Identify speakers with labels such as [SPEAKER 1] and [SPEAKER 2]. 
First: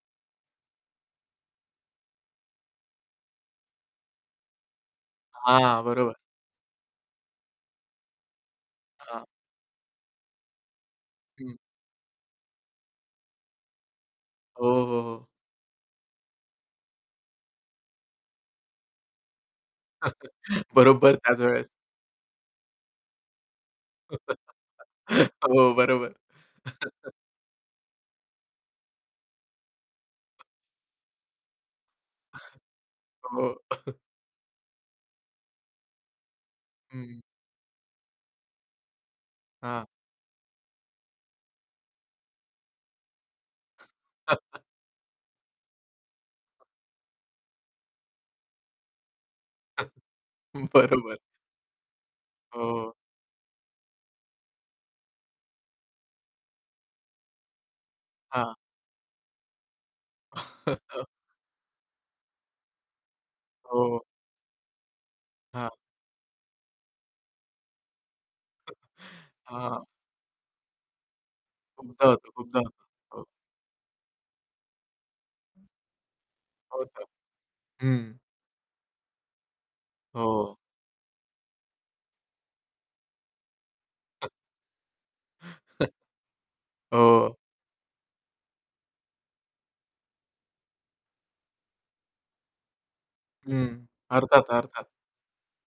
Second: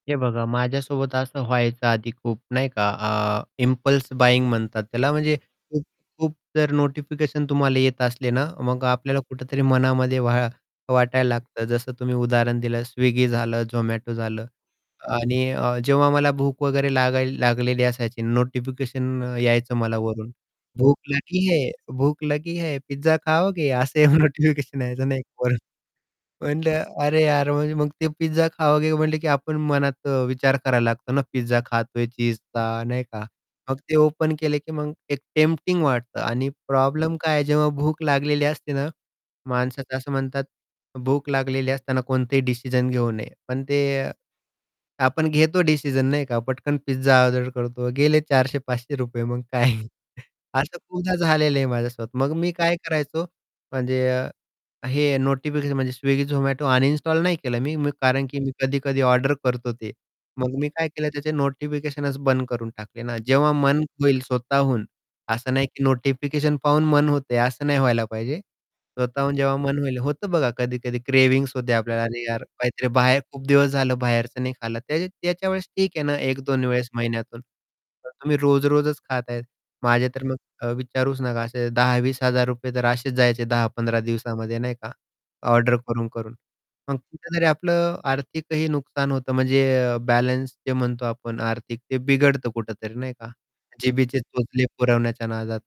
[SPEAKER 1] हे बघा माझ्यासोबत असं व्हायचं आधी खूप नाही का. अ, इम्पल्स बाईंग म्हणतात त्याला म्हणजे
[SPEAKER 2] हां,
[SPEAKER 1] खूप
[SPEAKER 2] बरोबर.
[SPEAKER 1] खूप जर नोटिफिकेशन तुम्हाला येत असले ना, मग आपल्याला
[SPEAKER 2] हां.
[SPEAKER 1] कुठेतरी मनामध्ये व्हा वाटायला
[SPEAKER 2] हं.
[SPEAKER 1] लागतं. जसं तुम्ही उदाहरण दिलं स्विगी झालं झोमॅटो झालं
[SPEAKER 2] हो, हो, हो.
[SPEAKER 1] आणि अ, जेव्हा मला भूक वगैरे लागायला लागलेली असायची नोटिफिकेशन यायचं मला वरून. भूक
[SPEAKER 2] बरोबर त्याच
[SPEAKER 1] लगी
[SPEAKER 2] वेळेस.
[SPEAKER 1] है? भूक लगी है? पिझ्झा खाओगे? असं नोटिफिकेशन यायचं नाही का वरून.
[SPEAKER 2] हो, बरोबर.
[SPEAKER 1] म्हटलं अरे यार म मग ते पिझ्झा खाओगे? म्हंटले की आपण मनात अ, विचार करायला लागतो ना पिझ्झा खातोय चीझचा, नाही का.
[SPEAKER 2] हो.
[SPEAKER 1] मग ते ओपन केले की मग एक टेम्प्टिंग वाटतं आणि प्रॉब्लेम
[SPEAKER 2] हं.
[SPEAKER 1] काय आहे जेव्हा भूक लागलेली असते ना,
[SPEAKER 2] हां.
[SPEAKER 1] माणसाचं असं म्हणतात भूक लागलेली असताना कोणतेही डिसिजन घेऊ नये. पण ते अ, आपण घेतो डिसिजन नाही का, पटकन पिझ्झा ऑर्डर करतो, गेले ₹400-₹500 मग काय. असं खूपदा
[SPEAKER 2] बरोबर.
[SPEAKER 1] झालेलं आहे माझ्यासोबत. मग मी काय
[SPEAKER 2] हो.
[SPEAKER 1] करायचो, म्हणजे अ, हे नोटिफिकेशन म्हणजे स्विगी, झोमॅटो अनइन्स्टॉल नाही केलं मी, मी कारण की मी
[SPEAKER 2] हां.
[SPEAKER 1] कधी-कधी ऑर्डर करतो ते. मग मी काय केलं त्याचे नोटिफिकेशनच बंद करून टाकले ना, जेव्हा मन
[SPEAKER 2] हो.
[SPEAKER 1] होईल स्वतःहून असं नाही
[SPEAKER 2] हां.
[SPEAKER 1] की नोटिफिकेशन पाहून मन होते, असं नाही व्हायला पाहिजे. स्वतःहून जेव्हा मन
[SPEAKER 2] हां.
[SPEAKER 1] होईल. होतं बघा कधी-कधी क्रेव्हिंग्स होते आपल्याला,
[SPEAKER 2] खूपदा
[SPEAKER 1] "अरे
[SPEAKER 2] होतं,
[SPEAKER 1] यार
[SPEAKER 2] खूपदा होतं,
[SPEAKER 1] काहीतरी बाहेर
[SPEAKER 2] हो.
[SPEAKER 1] खूप दिवस झालं, बाहेरचं नाही खाल्लं." त्या त्याच्यावेळेस ठीक आहे ना, 1-2 वेळेस
[SPEAKER 2] होतं,
[SPEAKER 1] महिन्यातून. तर
[SPEAKER 2] हं.
[SPEAKER 1] तुम्ही रोज रोजच खात आहेत, माझे तर मग
[SPEAKER 2] हो.
[SPEAKER 1] विचारूच नका असे ₹10,000-₹20,000 तर असेच जायचे 10-15 दिवसामध्ये नाही का, ऑर्डर
[SPEAKER 2] हं.
[SPEAKER 1] करून-करून. मग
[SPEAKER 2] हो.
[SPEAKER 1] कुठेतरी आपलं आर्थिकही नुकसान होतं म्हणजे अ, बॅलन्स जे म्हणतो आपण आर्थिक ते बिघडतं कुठेतरी नाही का.
[SPEAKER 2] हं.
[SPEAKER 1] जिभेचे
[SPEAKER 2] अर्थात,
[SPEAKER 1] चोचले
[SPEAKER 2] अर्थात.
[SPEAKER 1] पुरवण्याच्या नादात.